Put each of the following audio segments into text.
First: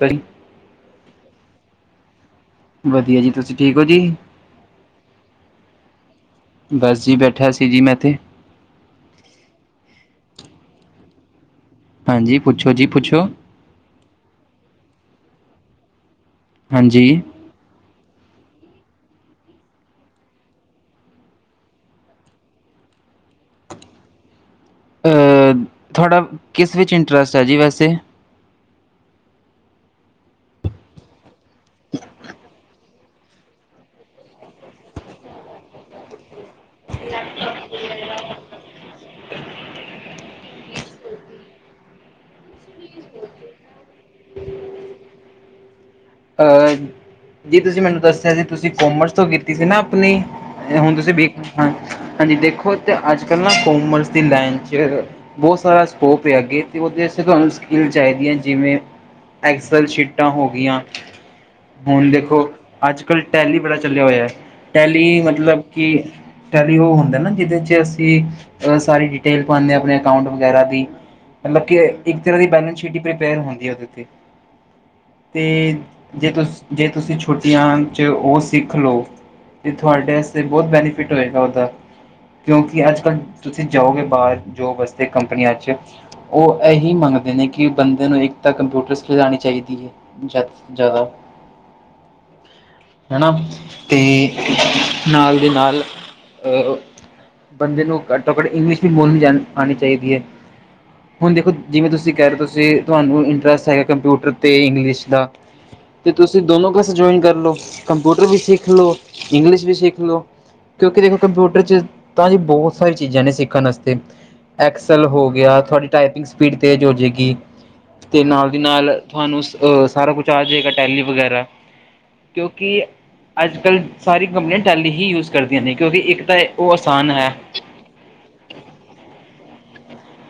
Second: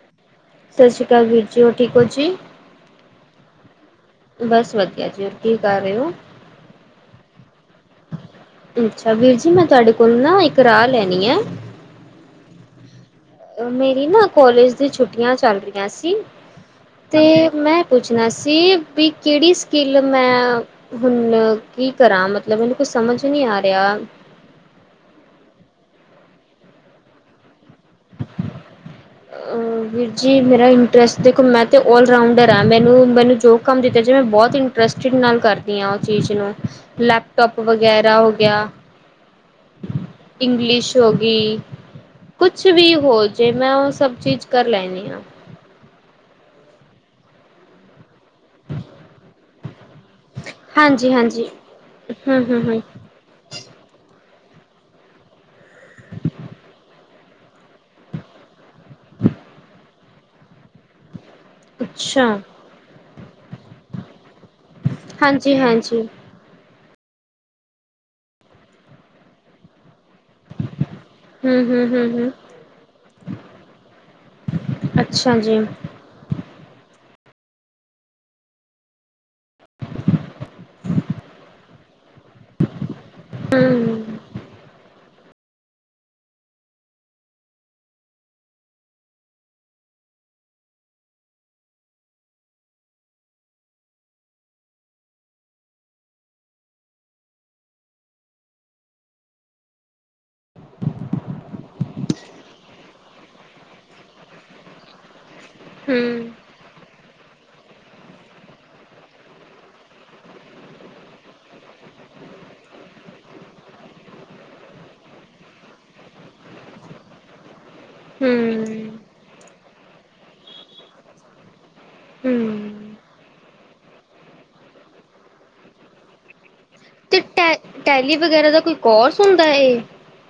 ਸਹੀ ਸਤਿ ਸ੍ਰੀ ਅਕਾਲ ਵੀਰ ਜੀ ਹੋਰ ਠੀਕ ਹੋ ਜੀ। ਵਧੀਆ ਜੀ ਤੁਸੀਂ ਠੀਕ ਹੋ ਜੀ? ਬਸ ਵਧੀਆ ਜੀ ਹੋਰ ਕੀ ਕਰ ਰਹੇ ਹੋ? ਬਸ ਜੀ ਬੈਠਾ ਸੀ ਜੀ ਮੈਂ ਤੇ। ਅੱਛਾ ਵੀਰ ਜੀ, ਮੈਂ ਤੁਹਾਡੇ ਕੋਲ ਨਾ ਇੱਕ ਰਾਏ ਲੈਣੀ ਹੈ। ਹਾਂਜੀ ਪੁੱਛੋ ਜੀ ਪੁੱਛੋ? ਮੇਰੀ ਨਾ ਕੋਲਜ ਦੀ ਛੁੱਟੀਆਂ ਚੱਲ ਰਹੀਆਂ ਸੀ ਹਾਂਜੀ ਤੇ ਮੈਂ। ਪੁੱਛਣਾ ਸੀ ਵੀ ਕਿਹੜੀ ਸਕਿੱਲ ਮੈਂ, ਹੁਣ ਕੀ ਕਰਾਂ ਮਤਲਬ ਮੈਨੂੰ ਕੁਛ। ਸਮਝ ਨਹੀਂ ਆ ਰਿਹਾ। ਤੁਹਾਡਾ, ਕਿਸ ਵਿੱਚ ਇੰਟਰਸਟ ਹੈ ਜੀ ਵੈਸੇ? ਵੀਰ ਜੀ, ਮੇਰਾ ਇੰਟਰਸਟ ਦੇਖੋ, ਮੈਂ ਤਾਂ ਔਲਰਾਊਂਡਰ ਹਾਂ ਮੈਨੂੰ। ਮੈਨੂੰ ਜੋ ਕੰਮ ਦਿੱਤਾ ਜਾਏ ਮੈਂ ਬਹੁਤ ਇੰਟਰਸਟਡ ਨਾਲ ਕਰਦੀ ਹਾਂ ਉਹ ਚੀਜ਼ ਨੂੰ, ਲੈਪਟੋਪ ਵਗੈਰਾ। ਹੋ ਗਿਆ, ਇੰਗਲਿਸ਼ ਹੋਗੀ ਕੁਛ। ਕੁਛ ਵੀ ਹੋ ਜੇ ਮੈਂ ਉਹ ਸਭ ਚੀਜ਼ ਕਰ ਲੈਨੀ ਹਾਂ। ਜੀ ਤੁਸੀਂ ਮੈਨੂੰ ਦੱਸਿਆ ਸੀ ਤੁਸੀਂ ਕੋਮਰਸ ਤੋਂ ਕੀਤੀ ਸੀ ਨਾ। ਆਪਣੀ ਹੁਣ ਹਾਂਜੀ ਤੁਸੀਂ ਹਾਂਜੀ। ਹਾਂਜੀ ਹੂੰ ਹੂੰ ਦੇਖੋ ਹੂੰ ਤੇ, ਅੱਜ ਕੱਲ੍ਹ ਨਾ ਕੋਮਰਸ ਦੀ ਲਾਈਨ 'ਚ, ਬਹੁਤ ਸਾਰਾ ਸਕੋਪ ਹੈ ਅੱਗੇ ਅਤੇ ਉਹਦੇ ਵਾਸਤੇ ਤੁਹਾਨੂੰ ਸਕਿੱਲ ਚਾਹੀਦੀਆਂ। ਜਿਵੇਂ ਐਕਸਲ ਸ਼ੀਟਾਂ ਹੋ ਗਈਆਂ। ਹੁਣ ਅੱਛਾ। ਦੇਖੋ ਅੱਜ। ਕੱਲ੍ਹ ਟੈਲੀ ਬੜਾ ਚੱਲਿਆ ਹੋਇਆ ਟੈਲੀ ਹਾਂਜੀ ਮਤਲਬ ਕਿ ਹਾਂਜੀ। ਟੈਲ ਉਹ ਹੁੰਦਾ ਨਾ ਜਿਹਦੇ ਚ ਅਸੀਂ ਅਹ ਸਾਰੀ ਡਿਟੇਲ ਪਾਉਂਦੇ ਹਾਂ। ਆਪਣੇ ਅਕਾਊਂਟ ਵਗੈਰਾ ਦੀ, ਹੂੰ ਹੂੰ ਹੂੰ ਇੱਕ ਹੂੰ ਤਰਾਂ ਦੀ ਬੈਲੰਸ ਸ਼ੀਟ ਹੀ ਪਰੀਪੇਅਰ ਹੁੰਦੀ ਹੈ ਉਦੇ ਤੇ। ਅੱਛਾ ਜੀ। ਅਤੇ ਜੇ ਤੁਸੀ ਜੇ ਤੁਸੀਂ ਛੁੱਟੀਆਂ ਚ ਉਹ ਸਿੱਖ ਲਓ। ਤੇ ਤੁਹਾਡੇ ਵਾਸਤੇ ਬਹੁਤ ਬੈਨੀਫਿਟ ਹੋਏਗਾ ਉਹਦਾ ਕਿਉਂਕਿ ਅੱਜ। ਤੁਸੀਂ ਜਾਓਗੇ ਹੂੰ ਬਾਹਰ ਜੋਬ ਵਾਸਤੇ। ਕੰਪਨੀਆਂ 'ਚ ਉਹ ਇਹੀ ਮੰਗਦੇ ਨੇ ਕਿ ਬੰਦੇ ਨੂੰ ਇੱਕ ਤਾਂ ਕੰਪਿਊਟਰਸ ਸਕਿੱਲ ਆਨੀ ਚਾਹੀਦੀ ਹੈ। ਜਦ ਜ਼ਿਆਦਾ। ਹੈ ਨਾ ਤੇ ਨਾਲ ਦੀ ਨਾਲ। ਅਹ ਬੰਦੇ ਨੂੰ ਘੱਟੋ ਘੱਟ ਇੰਗਲਿਸ਼ ਵੀ ਬੋਲਣੀ ਆਉਣੀ ਚਾਹੀਦੀ ਹੈ। ਹੁਣ ਦੇਖੋ ਜਿਵੇਂ ਤੁਸੀਂ ਕਹਿ ਰਹੇ ਹੋ ਤੁਸੀਂ ਤੁਹਾਨੂੰ ਇੰਟਰਸਟ ਹੈਗਾ ਕੰਪਿਊਟਰ ਤੇ ਇੰਗਲਿਸ਼ ਦਾ। ਤੇ ਹੂੰ ਤੁਸੀਂ ਦੋਨੋ ਕ। ਜੋਇਨ ਕਰ ਲਓ ਕੰਪਿਊਟਰ ਵੀ ਸਿੱਖ ਲਓ, ਇੰਗਲਿਸ਼ ਵੀ ਸਿੱਖ ਲਓ। ਕਿਉਂਕਿ ਦੇਖੋ ਕੰਪਿਊਟਰ ਚ ਤਾਂ ਜੀ ਬਹੁਤ ਸਾਰੀ ਚੀਜ਼ਾਂ ਨੇ ਸਿੱਖਣ ਵਾਸਤੇ। ਐਕਸਲ ਹੋ ਗਿਆ ਤੁਹਾਡੀ ਟਾਈਪਿੰਗ ਸਪੀਡ ਤੇਜ਼ ਹੋ ਜਏਗੀ। ਤੇ ਨਾਲ ਦੀ ਨਾਲ ਤੁਹਾਨੂੰ ਅਹ ਸਾਰਾ ਕੁਛ ਆ ਜਾਏਗਾ ਟੈਲੀ ਵਗੈਰਾ। ਕਿਉਂਕਿ ਹੂੰ। ਅੱਜ ਕੱਲ੍ਹ ਸਾਰੀ ਕੰਪਨੀਆਂ ਟੈਲੀ ਹੀ ਯੂਜ ਕਰਦੀਆਂ ਨੇ ਕਿਉਂਕਿ ਇੱਕ ਤਾਂ ਉਹ ਆਸਾਨ ਤੇ ਹੈ। ਟੈ ਟੈਲੀ ਵਗੈਰਾ ਦਾ ਕੋਈ ਕੋਰਸ ਹੁੰਦਾ ਏ।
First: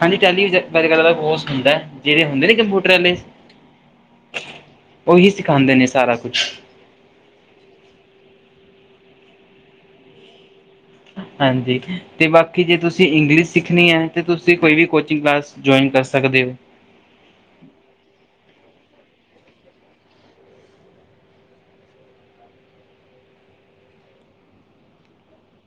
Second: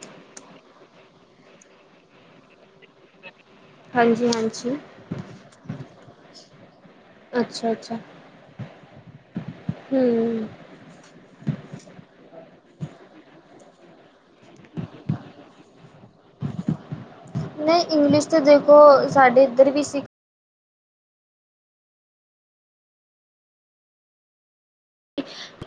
ਹਾਂਜੀ ਟੈਲੀ ਵਿਚ ਅਜ ਕੱਲ ਕੋਰਸ ਹੁੰਦਾ ਜਿਹੜੇ ਹੁੰਦੇ ਨੇ ਕੰਪਿਊਟਰ ਵਾਲੇ। ਹਾਂਜੀ ਹਾਂਜੀ ਉਹੀ ਸਿਖਾਉਦੇ ਨੇ ਸਾਰਾ ਕੁਛ। ਅੱਛਾ ਅੱਛਾ। ਹਮ। ਹਾਂਜੀ ਤੇ ਬਾਕੀ ਜੇ ਤੁਸੀਂ ਇੰਗਲਿਸ਼ ਸਿੱਖਣੀ ਹੈ ਤੇ ਤੁਸੀਂ ਕੋਈ ਵੀ ਕੋਚਿੰਗ ਕਲਾਸ ਜੁਆਇਨ ਕਰ ਸਕ ਸਕਦੇ ਹੋ। ਨਹੀਂ ਇੰਗਲਿਸ਼ ਤੇ ਦੇਖੋ ਸਾਡੇ ਇੱਧਰ ਵੀ ਸੀ।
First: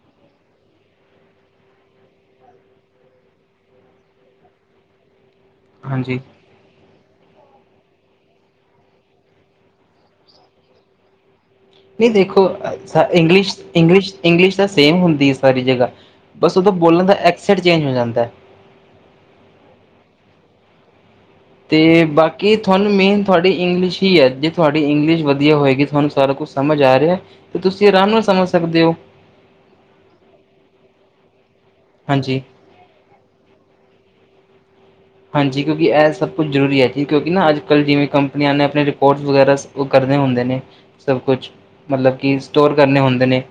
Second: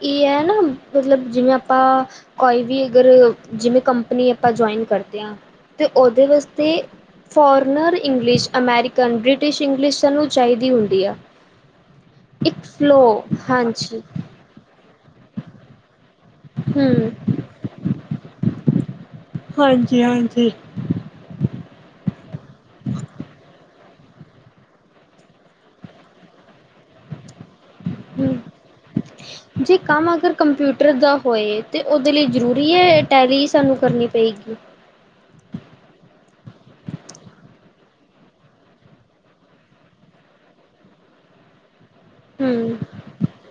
ਇਹ ਹੈ ਨਾ ਮਤਲਬ ਜਿਵੇਂ ਆਪਾਂ ਕੋਈ ਵੀ ਅਗਰ ਜਿਵੇਂ ਕੰਪਨੀ ਆਪਾਂ ਜੋਇਨ ਕਰਦੇ ਹਾਂ ਤੇ ਹਾਂਜੀ ਉਹਦੇ ਵਾਸਤੇ foreigner. English American British English ਸਾਨੂੰ ਚਾਹੀਦੀ ਹੁੰਦੀ ਆ। ਨਹੀਂ ਦੇਖੋ ਇੱਕ ਫਲੋ ਇੰਗਲਿਸ਼ ਹਾਂਜੀ ਇੰਗਲਿਸ਼ ਇੰਗਲਿਸ਼ ਤਾਂ ਸੇਮ ਹੁੰਦੀ ਹੈ ਸਾਰੀ ਜਗ੍ਹਾ। ਬਸ ਉਹਦਾ ਬੋਲਣ ਹੂੰ ਦਾ ਐਕਸੈਂਟ ਚੇਂਜ ਹੋ ਜਾਂਦਾ ਹੈ। ਹਾਂਜੀ ਹਾਂਜੀ ਤੇ ਬਾਕੀ ਤੁਹਾਨੂੰ ਮੇਨ ਤੁਹਾਡੀ ਇੰਗਲਿਸ਼ ਹੀ ਹੈ ਜੇ ਤੁਹਾਡੀ ਇੰਗਲਿਸ਼ ਵਧੀਆ ਹੋਏਗੀ ਤੁਹਾਨੂੰ ਸਾਰਾ ਕੁਛ ਸਮਝ ਆ ਰਿਹਾ ਤੇ ਤੁਸੀਂ ਆਰਾਮ ਨਾਲ ਹੂੰ ਸਮਝ ਸਕਦੇ ਹੋ। ਜੇ ਕੰਮ ਅਗਰ ਕੰਪਿਊਟਰ ਦਾ ਹੋਏ ਤੇ ਉਹਦੇ ਲਈ ਹਾਂਜੀ ਜ਼ਰੂਰੀ ਹੈ ਟੈਲੀ ਹੀ ਸਾਨੂੰ ਕਰਨੀ ਪਏਗੀ? ਹਾਂਜੀ ਕਿਉਂਕਿ ਇਹ ਸਭ ਕੁਛ ਜ਼ਰੂਰੀ ਹੈ ਜੀ ਕਿਉਂਕਿ ਨਾ ਅੱਜ ਕੱਲ ਜਿਵੇਂ ਕੰਪਨੀਆਂ ਨੇ ਆਪਣੇ ਰਿਪੋਰਟਸ ਵਗੈਰਾ ਕਰ ਹੁੰਦੇ ਨੇ ਸਭ ਕੁਛ ਮਤਲਬ ਕਿ ਇਨ ਸਟੋਰ ਹੂੰ ਕਰਨੇ ਹੁੰਦੇ ਨੇ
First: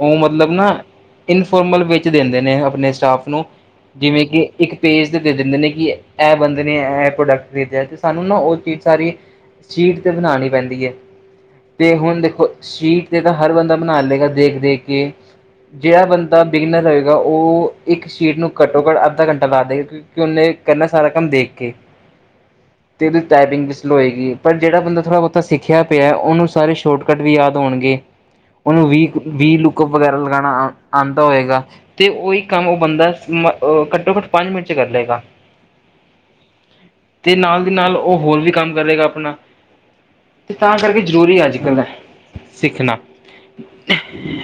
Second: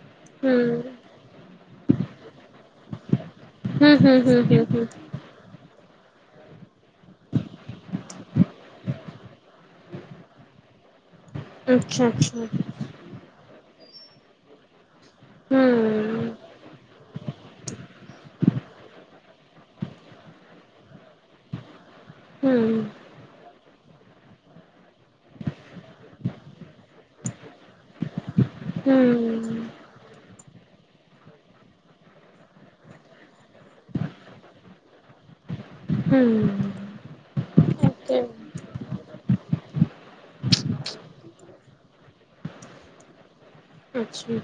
ਉਹ ਮਤਲਬ ਨਾ ਹੂੰ ਇਨਫੋਾਰਮਲ ਵ ਦਿੰਦੇ ਨੇ ਆਪਣੇ ਸਟਾਫ ਨੂੰ ਹੂੰ ਹੂੰ ਜਿਵੇਂ ਕਿ ਹੂੰ ਹੂੰ ਇੱਕ ਹੂੰ ਪੇਜ ਤੇ ਦੇ ਦਿੰਦੇ ਨੇ ਕਿ ਇਹ ਬੰਦੇ ਨੇ ਇਹ ਪ੍ਰੋਡਕਟ ਦੇਤਾ ਤੇ ਸਾਨੂੰ ਨਾ ਉਹ ਚੀਜ਼ ਸਾਰੀ ਸ਼ੀਟ ਤੇ ਬਣਾਉਣੀ ਪੈਂਦੀ ਹੈ। ਤੇ ਅੱਛਾ ਹੁਣ ਅੱਛਾ ਦੇਖੋ ਸ਼ੀਟ ਤੇ ਤਾਂ ਹਰ ਬੰਦਾ ਬਣਾ ਲਏਗਾ ਦੇਖ ਦੇਖ ਕੇ। ਜਿਹੜਾ ਹੂੰ ਬੰਦਾ ਬਿਗਨਰ ਹੋਏਗਾ ਉਹ ਇੱਕ ਸ਼ੀਟ ਨੂੰ ਘੱਟੋ ਘੱਟ ਅੱਧਾ ਘੰਟਾ ਲਾ ਦੇ ਕਿਉਂਕਿ ਉਹਨੇ ਕਰਨਾ ਸਾਰਾ ਕੰਮ ਦੇਖ ਕੇ। ਹੂੰ ਤੇ ਨਾ ਟਾਈਪਿੰਗ [unintelligible] ਲੋ ਹੋਏਗੀ ਪਰ ਜਿਹੜਾ ਬੰਦਾ ਥੋੜਾ ਬਹੁਤਾ ਸਿੱਖਿਆ ਪਿਆ ਉਹਨੂੰ ਸਾਰੇ ਸ਼ੋਰਟਕੱਟ ਵੀ ਯਾਦ ਹੋਣਗੇ। ਉਹਨੂੰ ਵੀਹ ਵੀਹ ਹੂੰ ਲੁਕਪ ਵਗੈਰਾ ਲਗਾਉਣਾ ਆਉਂਦਾ ਹੋਏਗਾ ਤੇ ਉਹੀ ਕੰਮ ਉਹ ਬੰਦਾ ਘੱਟੋ ਘੱਟ ਪੰਜ ਮਿੰਟ ਚ ਕਰ ਲਏਗਾ। ਹੂੰ ਤੇ ਨਾਲ ਦੀ ਨਾਲ ਉਹ ਓਕੇ ਹੋਰ ਵੀ ਕੰਮ ਕਰੇਗਾ ਆਪਣਾ। ਤੇ ਤਾਂ ਕਰਕੇ ਜ਼ਰੂਰੀ ਅੱਜ ਕੱਲ੍ਹ ਸਿੱਖਣਾ ਅੱਛਾ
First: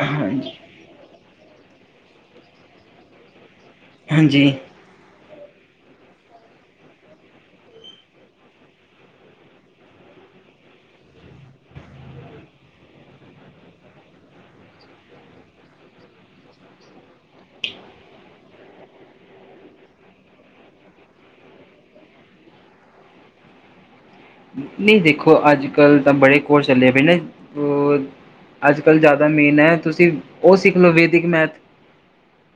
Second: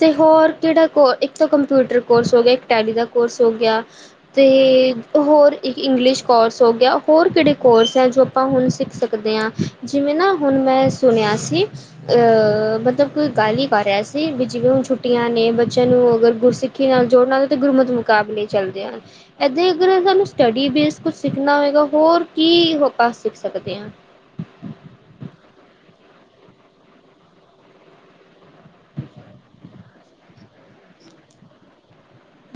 ਤੇ ਹੋਰ ਹਾਂਜੀ-ਹਾਂਜੀ। ਕਿਹੜਾ ਕੋ ਇੱਕ ਤਾਂ ਕੰਪਿਊਟਰ ਕੋਰਸ ਹੋ ਗਿਆ ਇੱਕ ਟੈਲੀ ਦਾ ਕੋਰਸ ਹੋ ਗਿਆ ਤੇ, ਹੋਰ ਇੱਕ ਇੰਗਲਿਸ਼ ਕੋਰਸ ਹੋ ਗਿਆ ਹੋਰ ਕਿਹੜੇ ਕੋਰਸ ਹੈ ਜੋ ਆਪਾਂ ਹੁਣ ਸਿੱਖ ਸਕਦੇ ਹਾਂ ਜਿਵੇਂ, ਨਾ ਹੁਣ ਮੈਂ ਸੁਣਿਆ ਸੀ ਅਹ ਮਤਲਬ ਗੱਲ ਹੀ ਪਾ ਰਿਹਾ ਸੀ ਵੀ ਜਿਵੇਂ ਹੁਣ ਛੁੱਟੀਆਂ ਨੇ ਬੱਚਿਆਂ ਨੂੰ ਅਗਰ ਗੁਰ ਸਿੱਖੀ ਨਾਲ ਜੋੜਨ ਨਾਲ ਤੇ ਗੁਰਮਤ ਮੁਕਾਬਲੇ ਚਦੇ ਹਨ ਇ ਅਰ ਸਾਨੂੰ ਸਟੱਡੀ ਬੇਸ ਕੁਛ ਸਿੱਖਣਾ ਹੋਏਗਾ ਹੋਰ ਕੀ ਪਾ ਸਕਦੇ ਹਾਂ, ਨਹੀਂ ਦੇਖੋ ਅੱਜ ਕੱਲ੍ਹ ਤਾਂ ਬੜੇ ਕੋਰਸ ਚੱਲੇ ਪਏ ਨਾ। ਅੱਜ-ਕੱਲ੍ਹ ਜ਼ਿਆਦਾ ਮੇਨ ਹੈ ਤੁਸੀਂ ਉਹ ਸਿੱਖ ਲਓ ਵੈਦਿਕ ਮੈਥ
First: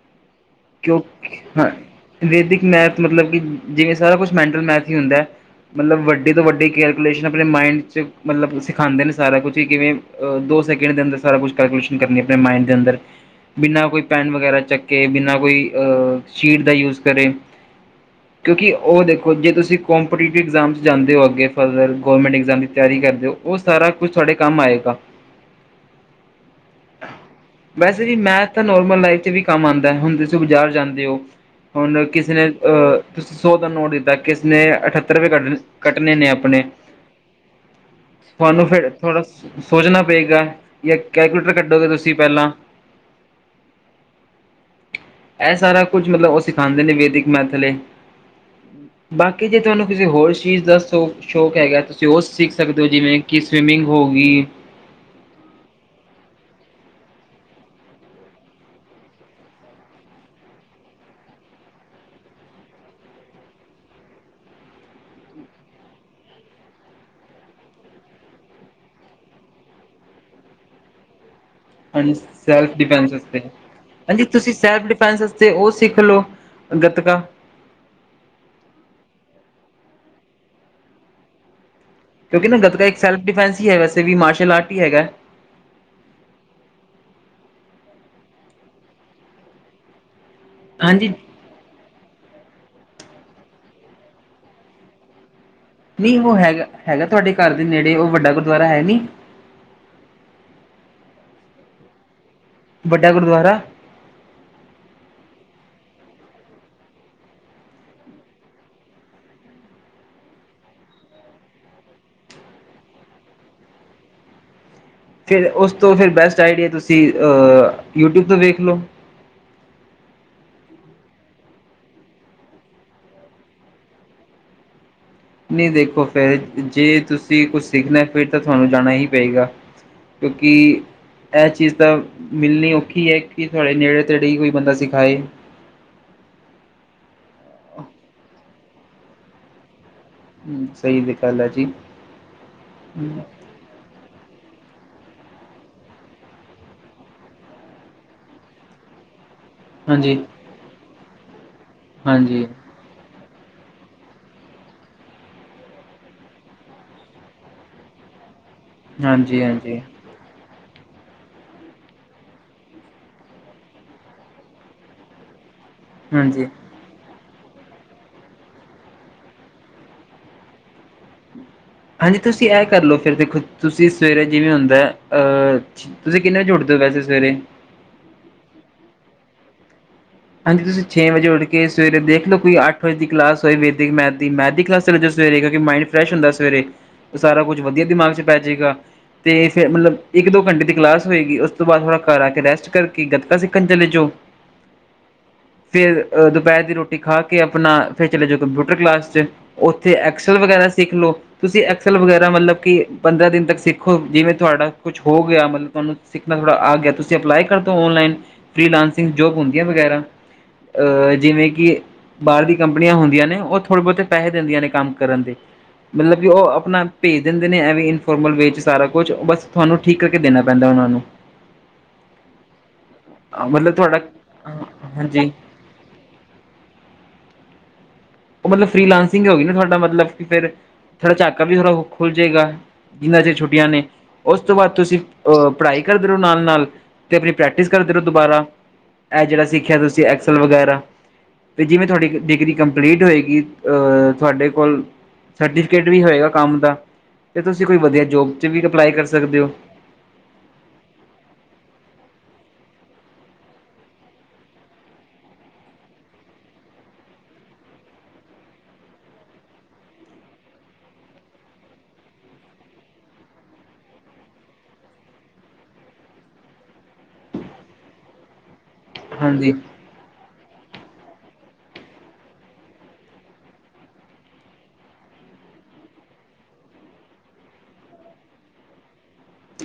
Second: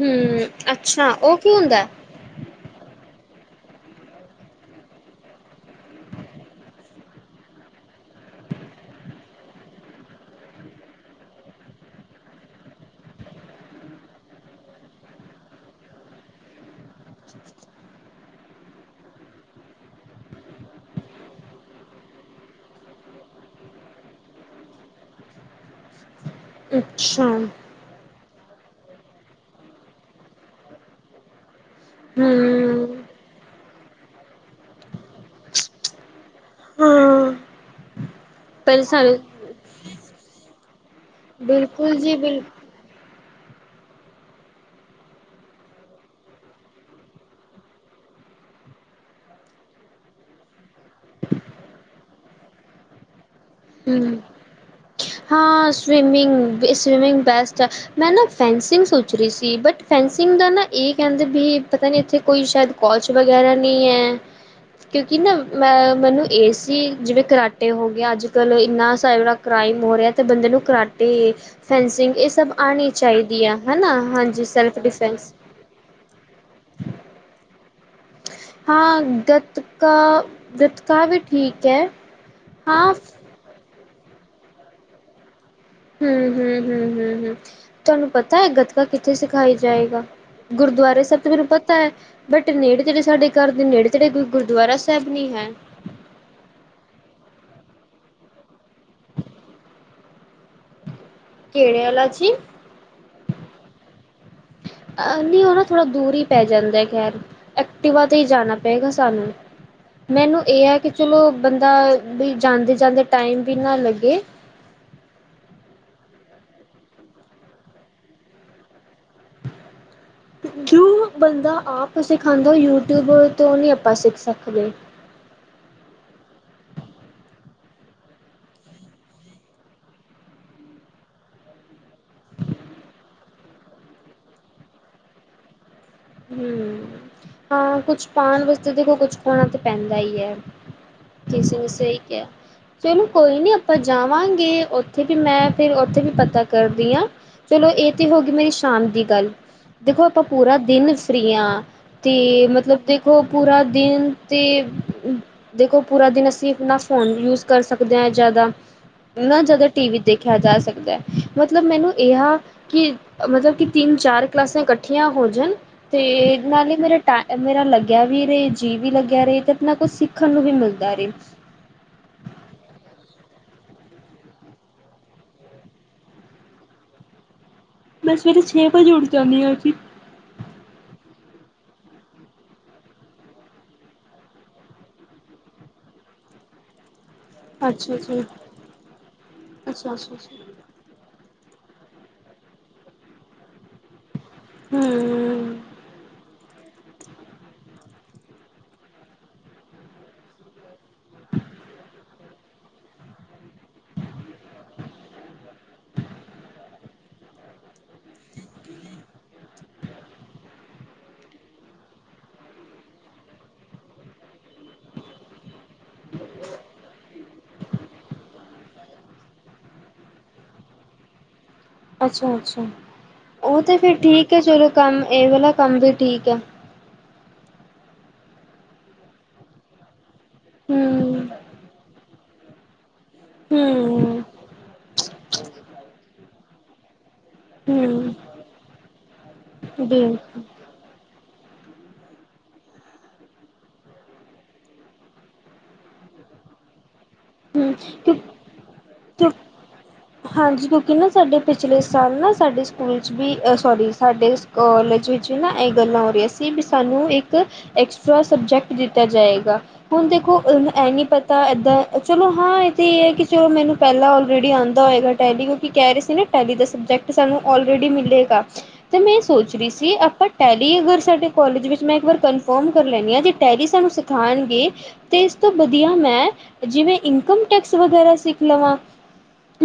ਹਮ ਕਿਉਂ ਅੱਛਾ ਉਹ ਕੀ ਹਾਂ ਹੁੰਦਾ ਵੈਦਿਕ ਮੈਪ ਮਤਲਬ ਕਿ, ਜਿਵੇਂ ਸਾਰਾ ਕੁਛ ਮੈਂਟਲ ਮੈਥ ਹੀ ਹੁੰਦਾ ਹੈ ਮਤਲਬ ਵੱਡੇ ਤੋਂ ਵੱਡੇ, ਕੈਲਕੁਲੇਸ਼ਨ ਆਪਣੇ ਮਾਈਡ ਚ ਮਤਲਬ ਸਿਖਾਦੇ ਸਾਰਾ ਕੁਛ ਈ ਕਿਵੇਂ ਦੋ ਸੈਕਿੰਡ ਅੰਦਰ ਸਾਰਾ ਕੁਛ ਕੈਲਕੂਲੇਸ਼ਨ ਕਰਨੀ ਆਪਣੇ ਮਾਈਂਡ ਦੇ ਅੰਦਰ, ਬਿਨਾਂ ਕੋਈ ਪੈੱਨ ਵਗੈਰਾ ਚੱਕੇ ਬਿਨਾਂ ਕੋਈ ਅਹ ਸ਼ੀਟ ਦਾ ਯੂਜ ਕਰੇ ਕਿਉਂਕਿ ਉਹ ਦੇਖੋ ਜੇ ਤੁਸੀਂ ਕੋਂਪੀਟੀਟਿਵ ਐਗਜ਼ਾਮ ਜਾਂਦੇ ਹੋ ਅੱਗੇ ਫ ਗਰਮੈਂਟ ਇਗਜ਼ਾਮ ਦੀ ਤਿਆਰੀ ਕਰਦੇ ਹੋ ਉਹ ਸਾਰਾ ਕੁਛ ਤੁਡੇ ਕੰਮ ਆਏਗਾ ਅੱਛਾ, ਵੈਸੇ ਵੀ ਮੈਥ ਤਾਂ ਨੋਰਮਲ ਲਾਈਫ ਚ ਵੀ ਕੰਮ ਆਦਾ ਹੁੰਣ ਤੁਸੀਂ ਬਾਜ਼ਾਰ ਜਾਂਦੇ ਹੋ ਹੁਣ ਕਿਸੇ ਨੇ ਹਮ ਅਹ ਤੁਸੀਂ ਸੌ ਦਾ ਨੋਟ ਦਿੱਤਾ ਕਿਸਨੇ ਅਠੱਤਰ ਰੁਪਏ ਕੱਢ ਕੱਟਣੇ ਨੇ ਆਪ ਆਪਣੇ ਪਰੇਸ਼ਾਨ [unintelligible] ਤੁਹਾਨੂੰ ਫਿਰ ਥੋੜ੍ਹਾ ਸੋਚਣਾ ਪਏਗਾ ਜਾਂ ਕੈਲਕੂਲੇਟਰ ਕੱਢੋਗੇ ਬਿਲਕੁਲ ਜੀ ਤੁਸੀਂ ਪਹਿਲਾਂ [unintelligible] ਇਹ ਸਾਰਾ ਕੁਝ ਮਤਲਬ ਉਹ ਸਿਖਾਉਂਦੇ ਨੇ ਵੈਦਿਕ ਮੈਥਲੇ ਬਾਕੀ ਜੇ ਤੁਹਾਨੂੰ ਕਿਸੇ ਹੋਰ ਚੀਜ਼ ਦੱਸੋ? ਸ਼ੌਕ ਹੈਗਾ ਤੁਸੀਂ ਉਹ ਸਿੱਖ ਸਕਦੇ ਹੋ ਜਿਵੇਂ ਕਿ ਸਵਿਮਿੰਗ ਹੂੰ ਹੋ ਗਈ। ਹਾਂ ਸਵਿਮਿੰਗ ਸਵੀਮਿੰਗ ਬੈਸਟ ਹੈ ਮੈਂ ਨਾ ਫੈਂਸਿੰਗ ਸੋਚ ਰਹੀ ਸੀ ਬਟ ਫੈਂ ਸਵਿਮਿੰਗ ਦਾ ਨਾ ਇਹ ਕਹਿੰਦੇ ਵੀ ਪਤਾ ਨੀ ਇੱਥੇ ਕੋਈ ਸ਼ਾਇਦ ਕੋਜ ਵਗੈਰਾ ਨਹੀਂ ਹੈ। ਕਿਉਂਕਿ ਨਾ ਮੈਂ ਮੈਨੂੰ ਇਹ ਸੀ ਜਿਵੇਂ ਕਰਰਾਟੇ ਹੋ ਗਏ ਅੱਜ ਕੱਲ ਇੰਨਾ ਸ ਕ੍ਰਾਈਮ ਮੋ ਰਿਹਾ ਤੇ ਬੰਦੇ ਨੂੰ ਕਰਾਟੇ ਹਾਂਜੀ ਫੈਂਸਿੰਗ ਇਹ ਸਭ ਸੈਲਫ ਆਉਣੀ ਡਿਫੈਂਸ ਤੇ ਚਾਹੀਦੀ ਆ ਹੈ ਨਾ ਹਾਂਜੀ ਤੁਸੀਂ ਸੈਲਫ ਡਿਫੈਂਸ ਵਾਸਤੇ ਉਹ ਸਿੱਖ ਲਓ। ਗਤਕਾ, ਹਾਂ ਗਤਕਾ ਗੱਤਕਾ ਵੀ ਠੀਕ ਹੈ। ਕਿਉਂਕਿ ਨਾ ਗਤਕਾ ਹਾਂ ਇੱਕ ਸੈਲਫ ਡਿਫੈਂਸ ਹੀ ਹੈ ਵੈਸੇ ਵੀ ਮਾਰਸ਼ਲ ਆਰਟ ਹੀ ਹੈਗਾ। ਹੂੰ-ਹੂੰ-ਹੂੰ-ਹੂੰ-ਹੂੰ, ਤੁਹਾਨੂੰ ਪਤਾ ਹੈ ਗਤਕਾ ਕਿੱਥੇ ਸਿਖਾਈ ਜਾਏਗਾ। ਗੁਰਦੁਆਰੇ ਹਾਂਜੀ ਸਾਹਿਬ ਤੋਂ ਮੈਨੂੰ ਪਤਾ ਹੈ। ਬਟ ਨੇੜੇ ਤੇੜੇ ਸਾਡੇ ਘਰ ਦੇ ਨੇੜੇ-ਤੇੜੇ ਕੋਈ ਗੁਰਦੁਆਰਾ ਸਾਹਿਬ ਨੀ ਹੈ। ਨਹੀਂ ਉਹ ਹੈਗਾ-ਹੈਗਾ ਤੁਹਾਡੇ ਘਰ ਦੇ ਨੇੜੇ ਉਹ ਵੱਡਾ ਗੁਰਦੁਆਰਾ ਹੈ ਨੀ, [inaudible] ਕਿਹੜੇ ਵਾਲਾ ਜੀ ਵੱਡਾ ਗੁਰਦੁਆਰਾ ਆ ਸੀ ਨਾ ਉਹ ਨਾ ਥੋੜਾ ਦੂਰੀ, ਪੈ ਜਾਂਦਾ ਖੈਰ ਐਕਟਿਵਾ ਤੇ ਹੀ ਜਾਣਾ ਪਏਗਾ ਸਾਨੂੰ ਮੈਨੂੰ ਇਹ ਹੈ ਕਿ ਚਲੋ ਬੰਦਾ ਵੀ ਜਾਂਦੇ ਜਾਂਦੇ ਟਾਈਮ ਵੀ ਨਾ ਲੱਗੇ। [inaudible] ਫਿਰ ਉਸ ਤੋਂ ਫਿਰ ਬੈਸਟ ਆਈਡੀਆ ਤੁਸੀਂ ਅਹ ਯੂਟਿਊਬ ਤੋਂ ਵੇਖ ਲਓ। [inaudible] ਜੋ ਬੰਦਾ ਆਪ ਸਿਖਾਦਾ ਯੂਟਿਊਬ ਤੋਂ ਨਹੀਂ ਆਪਾਂ ਸਿੱਖ ਸਕਦੇ। ਨਹੀਂ ਦੇਖੋ ਫੇਰ ਜੇ ਤੁਸੀਂ ਕੁਛ ਸਿੱਖਣਾ ਫਿਰ ਤਾਂ ਤੁਹਾਨੂੰ ਜਾਣਾ ਹੀ ਪਏਗਾ। ਕਿਉਂਕਿ, ਇਹ ਚੀਜ਼ ਤਾਂ ਮਿਲਣੀ ਔਖੀ ਹੈ ਕਿ ਤੁਹਾਡੇ ਨੇੜੇ-ਤੇੜੇ ਹੀ ਕੋਈ ਬੰਦਾ ਸਿਖਾਏ। ਹੂੰ ਹਾਂ ਕੁਛ ਪਾਉਣ ਵਾਸਤੇ ਦੇਖੋ ਕੁਛ ਖੋਣਾ ਤਾਂ ਪੈਂਦਾ। ਈ ਐ ਸਹੀ ਗੱਲ ਹੈ ਕਿਸੇ ਨੇ ਜੀ ਸਹੀ ਕਿਹਾ ਚਲੋ ਕੋਈ ਨੀ ਆਪਾਂ ਜਾਵਾਂਗੇ। ਉੱਥੇ ਵੀ ਮੈਂ ਫਿਰ ਉੱਥੇ ਵੀ ਪਤਾ ਕਰਦੀ ਹਾਂ ਚਲੋ ਇਹ ਤਾਂ ਹੋ ਗਈ ਮੇਰੀ ਸ਼ਾਮ ਦੀ ਗੱਲ ਦੇਖੋ ਹਾਂਜੀ, ਆਪਾਂ ਪੂਰਾ ਦਿਨ ਫਰੀ ਹਾਂ ਤੇ ਹਾਂਜੀ, ਮਤਲਬ ਦੇਖੋ ਦੇਖੋ ਪੂਰਾ ਦਿਨ ਅਤੇ ਦੇਖੋ ਪੂਰਾ ਦਿਨ ਅਸੀਂ ਆਪਣਾ ਫੋਨ ਯੂਜ ਕਰ ਸਕਦੇ ਹਾਂ। ਜ਼ਿਆਦਾ ਹਾਂਜੀ, ਨਾ ਹਾਂਜੀ, ਜ਼ਿਆਦਾ ਟੀ ਵੀ ਹਾਂਜੀ। ਦੇਖਿਆ ਜਾ ਸਕੇ ਮਤਲਬ ਮੈਨੂੰ ਇਹ ਆ ਕਿ ਮਤਲਬ ਕਿ ਤਿੰਨ ਚਾਰ ਕਲਾਸਾਂ ਇਕੱਠੀਆਂ ਹੋ ਜਾਣ ਤੇ ਨਾਲ ਹੀ ਮੇਰਾ ਮੇਰਾ ਲੱਗਿਆ ਵੀ ਰਹੇ ਜੀਅ ਵੀ ਲੱਗਿਆ ਰਹੇ ਤੇ ਨਾ ਕੁਛ ਸਿੱਖਣ ਨੂੰ ਵੀ ਮਿਲਦਾ ਰਹੇ। ਹਾਂਜੀ ਤੁਸੀਂ ਇਹ ਕਰ ਲਓ ਫਿਰ ਦੇਖੋ ਤੁਸੀਂ ਸਵੇਰੇ ਜਿਵੇਂ ਹੁੰਦਾ ਅਹ ਤੁਸੀਂ ਕਿੰਨੇ ਵਜੇ ਉਠਦੇ ਵੈਸੇ ਸਵੇਰੇ ਮੈਂ ਸਵੇਰੇ ਛੇ ਵਜੇ ਉੱਠ ਜਾਂਦੀ ਹਾਂ ਜੀ ਹਾਂਜੀ ਤੁਸੀਂ ਛੇ ਵਜੇ ਉੱਠ ਕੇ ਸਵੇਰੇ ਦੇਖ ਲਓ ਕੋਈ ਅੱਠ ਵਜੇ ਦੀ ਕਲਾਸ ਹੋਏ ਵਿੱਥ ਮੈਥ ਦੀ ਮੈਥ ਦੀ ਕਲਾਸ ਚੱਲ ਜ ਸਵੇਰੇ ਕਿਉਂਕਿ ਮਾਈੰਡ ਫਰੈਸ਼ ਹੁੰਦਾ ਸਵੇਰੇ ਉਹ ਸਾਰਾ ਕੁਝ ਵਧੀਆ ਅੱਛਾ ਦਿਮਾਗ ਚ ਜੀ, ਪੈ ਜਾਏਗਾ ਤੇ ਫੇਰ ਮਤਲਬ ਇੱਕ ਅੱਛਾ-ਅੱਛਾ-ਅੱਛਾ। ਦੋ ਘੰਟੇ ਦੀ ਕਲਾਸ ਹੋਏਗੀ। ਉਸ ਤੋਂ ਬਾਅਦ ਥੋੜਾ ਘਰ ਆ ਕੇ ਰੈਸਟ ਕਰਕੇ ਗੱਟਕਾ ਸਿੱਖਣ ਚਲੇ ਜਾਓ ਹੂੰ, ਫਿਰ ਦੁਪਹਿਰ ਦੀ ਰੋਟੀ ਖਾ ਕੇ ਆਪਣਾ ਫਿਰ ਚਲੇ ਜਾਓ ਕੰਪਿਊਟਰ ਕਲਾਸ ਚ ਉੱਥੇ ਐਕਸਲ ਵਗੈਰਾ ਸਿੱਖ ਲਓ ਤੁਸੀਂ ਐਕਸਲ ਵਗੈਰਾ ਮਤਲਬ ਕਿ ਪੰਦਰਾਂ ਦਿਨ ਤੱਕ ਸਿੱਖੋ ਜਿਵੇਂ ਤੁਹਾਡਾ ਕੁਛ ਹੋ ਗਿਆ ਮਤਲਬ ਤੁਹਾਨੂੰ ਸਿੱਖਣਾ ਥੋੜ੍ਹਾ ਆ ਗਿਆ ਤੁਸੀਂ ਅਪਲਾਈ ਕਰ ਦਿਓ ਔਨਲਾਈਨ ਫਰੀ ਲਾਂਸਿੰਗ ਜੋਬ ਹੁੰਦੀਆਂ ਵਗੈਰਾ ਅਹ ਜਿਵੇਂ ਕਿ ਬਾਹਰ ਦੀ ਕੰਪਨੀਆਂ ਹੁੰਦੀਆਂ ਨੇ ਉਹ ਥੋੜੇ ਬਹੁਤੇ ਪੈਸੇ ਦਿੰਦੀਆਂ ਨੇ ਕੰਮ ਕਰਨ ਦੇ ਮਤਲਬ ਕਿ ਉਹ ਆਪਣਾ ਭੇਜ ਦਿੰਦੇ ਨੇ ਐਵੇਂ ਇਨਫੋਰਮਲ ਵੇ ਚ ਸਾਰਾ ਕੁਛ ਬਸ ਤੁਹਾਨੂੰ ਠੀਕ ਕਰਕੇ ਦੇਣਾ ਪੈਂਦਾ ਉਹਨਾਂ ਨੂੰ ਅੱਛਾ ਅੱਛਾ ਉਹ ਮਤਲਬ ਤੇ ਫੇਰ ਤੁਹਾਡਾ ਠੀਕ ਹੈ ਚਲੋ ਕੰਮ ਹਾਂਜੀ ਇਹ ਵਾਲਾ ਕੰਮ ਵੀ ਠੀਕ ਹੈ। ਉਹ ਮਤਲਬ ਫਰੀ ਲਾਂਸਿੰਗ ਹੋ ਗਇਆ ਨਾ ਤੁਹਾਡਾ ਮਤਲਬ ਫਿਰ ਥੋੜ੍ਹਾ ਹੂੰ, ਝਾਕਾ ਵੀ ਥੋੜ੍ਹਾ ਖੁੱਲ ਜਾਏਗਾ। ਜਿੰਨਾ ਚਿਰ ਛੁੱਟੀਆਂ ਨੇ ਹੂੰ, ਉਸ ਤੋਂ ਬਾਅਦ ਤੁਸੀਂ ਅਹ ਪੜ੍ਹਾਈ ਕਰਦੇ ਰਹੋ ਨਾਲ ਨਾਲ ਅਤੇ ਆਪਣੀ ਪ੍ਰੈਕਟਿਸ ਕਰਦੇ ਰਹੋ ਹੂੰ, ਦੁਬਾਰਾ ਇਹ ਜਿਹੜਾ ਸਿੱਖਿਆ ਤੁਸੀਂ ਬਿਲ ਐਕਸਲ ਵਗੈਰਾ ਤੇ ਜਿਵੇਂ ਤੁਹਾਡੀ ਡਿਗਰੀ ਕੰ ਕੰਪਲੀਟ ਹੋਏਗੀ ਅਹ ਤੁਹਾਡੇ ਕੋਲ ਸਰਟੀਫਿਕੇਟ ਵੀ ਹੋਏਗਾ ਕੰਮ ਦਾ ਤੇ ਤੁਸੀਂ ਹੂੰ, ਕੋਈ ਵਧੀਆ ਕਿਉਂਕਿ ਜੋਬ ' ਵੀ ਅਪਲਾਈ ਕਰ ਸਕਦੇ ਹੋ। ਹਾਂਜੀ ਕਿਉਂਕਿ ਨਾ ਸਾਡੇ ਪਿਛਲੇ ਸਾਲ ਨਾ ਸਾਡੇ ਸਕੂਲ ' ਵੀ ਅ ਸੋਰੀ ਸਾਡੇ ਕੋਲਜ ਵਿੱਚ ਵੀ ਨਾ ਇਹ ਗੱਲਾਂ ਹੋ ਰਹੀਆਂ ਸੀ ਵੀ ਸਾਨੂੰ ਇੱਕ ਐਕਸਟਰਾ ਸਬਜੈਕਟ ਦਿੱਤਾ ਜਾਏਗਾ ਹੁਣ ਦੇਖੋ ਇਹ ਨਹੀਂ ਪਤਾ ਏਦਾਂ। ਚਲੋ ਹਾਂ ਇਹ ਤੇ ਇਹ ਹੈ ਕਿ ਚਲੋ ਮੈਨੂੰ ਪਹਿਲਾਂ ਆਲਰੇਡੀ ਆਉਂਦਾ ਹੋਏਗਾ ਟੈਲੀ ਕਿਉਂਕਿ ਕਹਿ ਰਹੇ ਸੀ ਨਾ ਟੈਲੀ ਦਾ ਸਬਜੈਕਟ ਸਾਨੂੰ ਅਲਰੈਡੀ ਮਿਲੇਗਾ ਤੇ ਮੈਂ ਹਾਂਜੀ ਸੋਚ ਰਹੀ ਸੀ ਆਪਾਂ ਟੈਲੀ ਅਗਰ ਸਾਡੇ ਕਾਲਜ ਵਿੱਚ ਮੈਂ ਇੱਕ ਵਾਰ ਕਨਫਰਮ ਕਰ ਲੈਣੀ ਹਾਂ ਜੇ ਟੈਰੀ ਸਾਨੂੰ ਸਿਖਾਉਣਗੇ ਤੇ ਇਸ ਤੋਂ ਵਧੀਆ ਮੈਂ ਜਿਵੇਂ ਇਨਕਮ ਟੈਕਸ ਵਗੈਰਾ ਸਿੱਖ ਲਵਾਂ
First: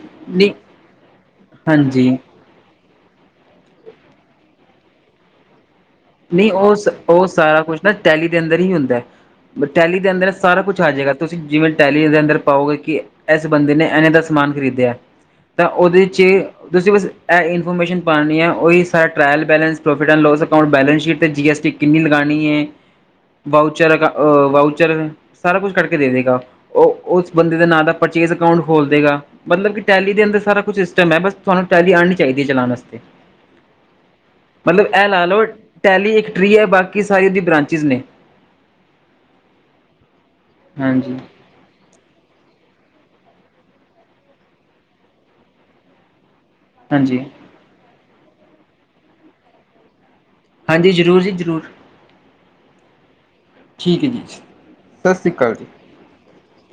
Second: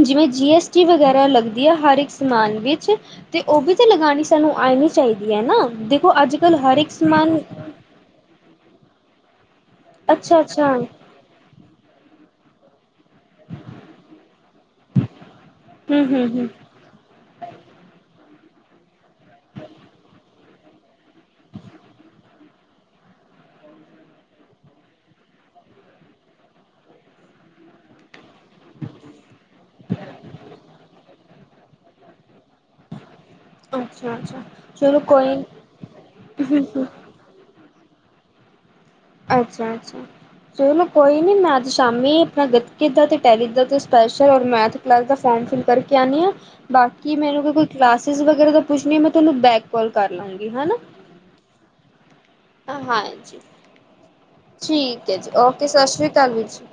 ਜਿਵੇਂ ਜੀ ਨਹੀਂ ਐਸ ਟੀ ਵਗੈਰਾ ਲੱਗਦੀ ਆ ਹਰ ਇੱਕ ਹਾਂਜੀ ਸਮਾਨ ਵਿੱਚ। ਤੇ ਉਹ ਵੀ ਤਾਂ ਲਗਾਨੀ ਸਾਨੂੰ ਆਉਣੀ ਚਾਹੀਦੀ ਹੈ ਨਾ। ਦੇਖੋ ਅੱਜ ਨਹੀਂ ਕੱਲ ਉਹ ਹਰ ਇੱਕ ਉਹ ਸਮਾਨ ਸਾਰਾ ਕੁਛ ਨਾ ਟੈਲੀ ਦੇ ਅੰਦਰ ਹੀ ਹੁੰਦਾ। ਟੈਲੀ ਦੇ ਅੰਦਰ ਅੱਛਾ ਸਾਰਾ ਅੱਛਾ ਕੁਛ ਆ ਜਾਏਗਾ ਤੁਸੀਂ ਜਿਵੇਂ ਟੈਲੀ ਦੇ ਅੰਦਰ ਪਾਓਗੇ ਕਿ। ਇਸ ਬੰਦੇ ਨੇ ਇਨੇ ਦਾ ਸਮਾਨ ਖਰੀਦਿਆ ਤਾਂ ਹੂੰ ਉਹਦੇ 'ਚ ਹੂੰ ਹੂੰ ਤੁਸੀਂ ਬਸ ਇਹ ਇਨਫੋਰਮੇਸ਼ਨ। ਪਾਣੀ ਹੈ ਉਹ ਸਾਰਾ trial balance profit and loss account ਬੈੈਂਸ। [unintelligible] G S T ਕਿੰਨੀ ਲਗਾਣੀ ਹੈ ਵਾਊਚਾਰ ਅਹ ਵਚਾਰ ਸਾਰਾ ਕੁਛ ਕੱਕੇ ਦੇ ਦੇਗਾ ਉਹ ਉਸ ਬੰਦੇ ਦਾ ਨਾਂ ਦਾ ਪੱ ਖੋਲਦੇਗਾ ਮਤਲਬ ਟੈਲੀ ਦੇ ਅੰਦਰ ਸਾਰਾ ਕੁਛ ਸਿਸਟਮ ਹੈ। ਬਸ ਤੁਹਾਨੂੰ ਟੈਲੀ ਆਣਨੀ ਚਾਹੀਦੀ ਹੈ ਚਲਾਉਣ ਵਾਸਤੇ ਅੱਛਾ ਅੱਛਾ ਮਤਲਬ ਚਲੋ ਇਹ ਲਾ ਕੋਈ। ਲਓ ਟੈਲੀ ਇੱਕ ਟ੍ਰੀ ਹੈ ਬਾਕੀ ਸਾਰੀ ਉਹਦੀ ਬ੍ਰਾਂਚਿਸ ਨੇ ਅੱਛਾ ਅੱਛਾ ਚਲੋ ਹਾਂਜੀ ਕੋਈ ਨੀ ਮੈਂ ਅੱਜ। ਸ਼ਾਮੀ ਆਪਣਾ ਗਤਕੇ ਦਾ ਅਤੇ ਟੈਲੀ ਦਾ ਅਤੇ ਸਪੈਸ਼ਲ ਔਰ ਮੈਥ ਕਲਾਸ ਦਾ ਫੋਰਮ ਫਿਲ ਕਰਕੇ ਆਉਂਦੀ ਹਾਂ ਬਾਕੀ ਹਾਂਜੀ ਮੈਨੂੰ ਕੋਈ ਕਲਾਸਸ ਵਗੈਰਾ ਦਾ ਪੁੱਛਣੀ ਮੈਂ ਤੁਹਾਨੂੰ ਬੈਕ ਕਾਲ ਕਰ ਲਾਂਗੀ ਹਨਾ ਹਾਂਜੀ ਜ਼ਰੂਰ ਜੀ ਜ਼ਰੂਰ ਹਾਂ ਜੀ ਠੀਕ ਹੈ ਜੀ ਸਤਿ ਠੀਕ ਹੈ ਜੀ ਸ਼੍ਰੀ ਅਕਾਲ ਓਕੇ ਸਤਿ ਸ੍ਰੀ ਅਕਾਲ ਵੀਰ ਜੀ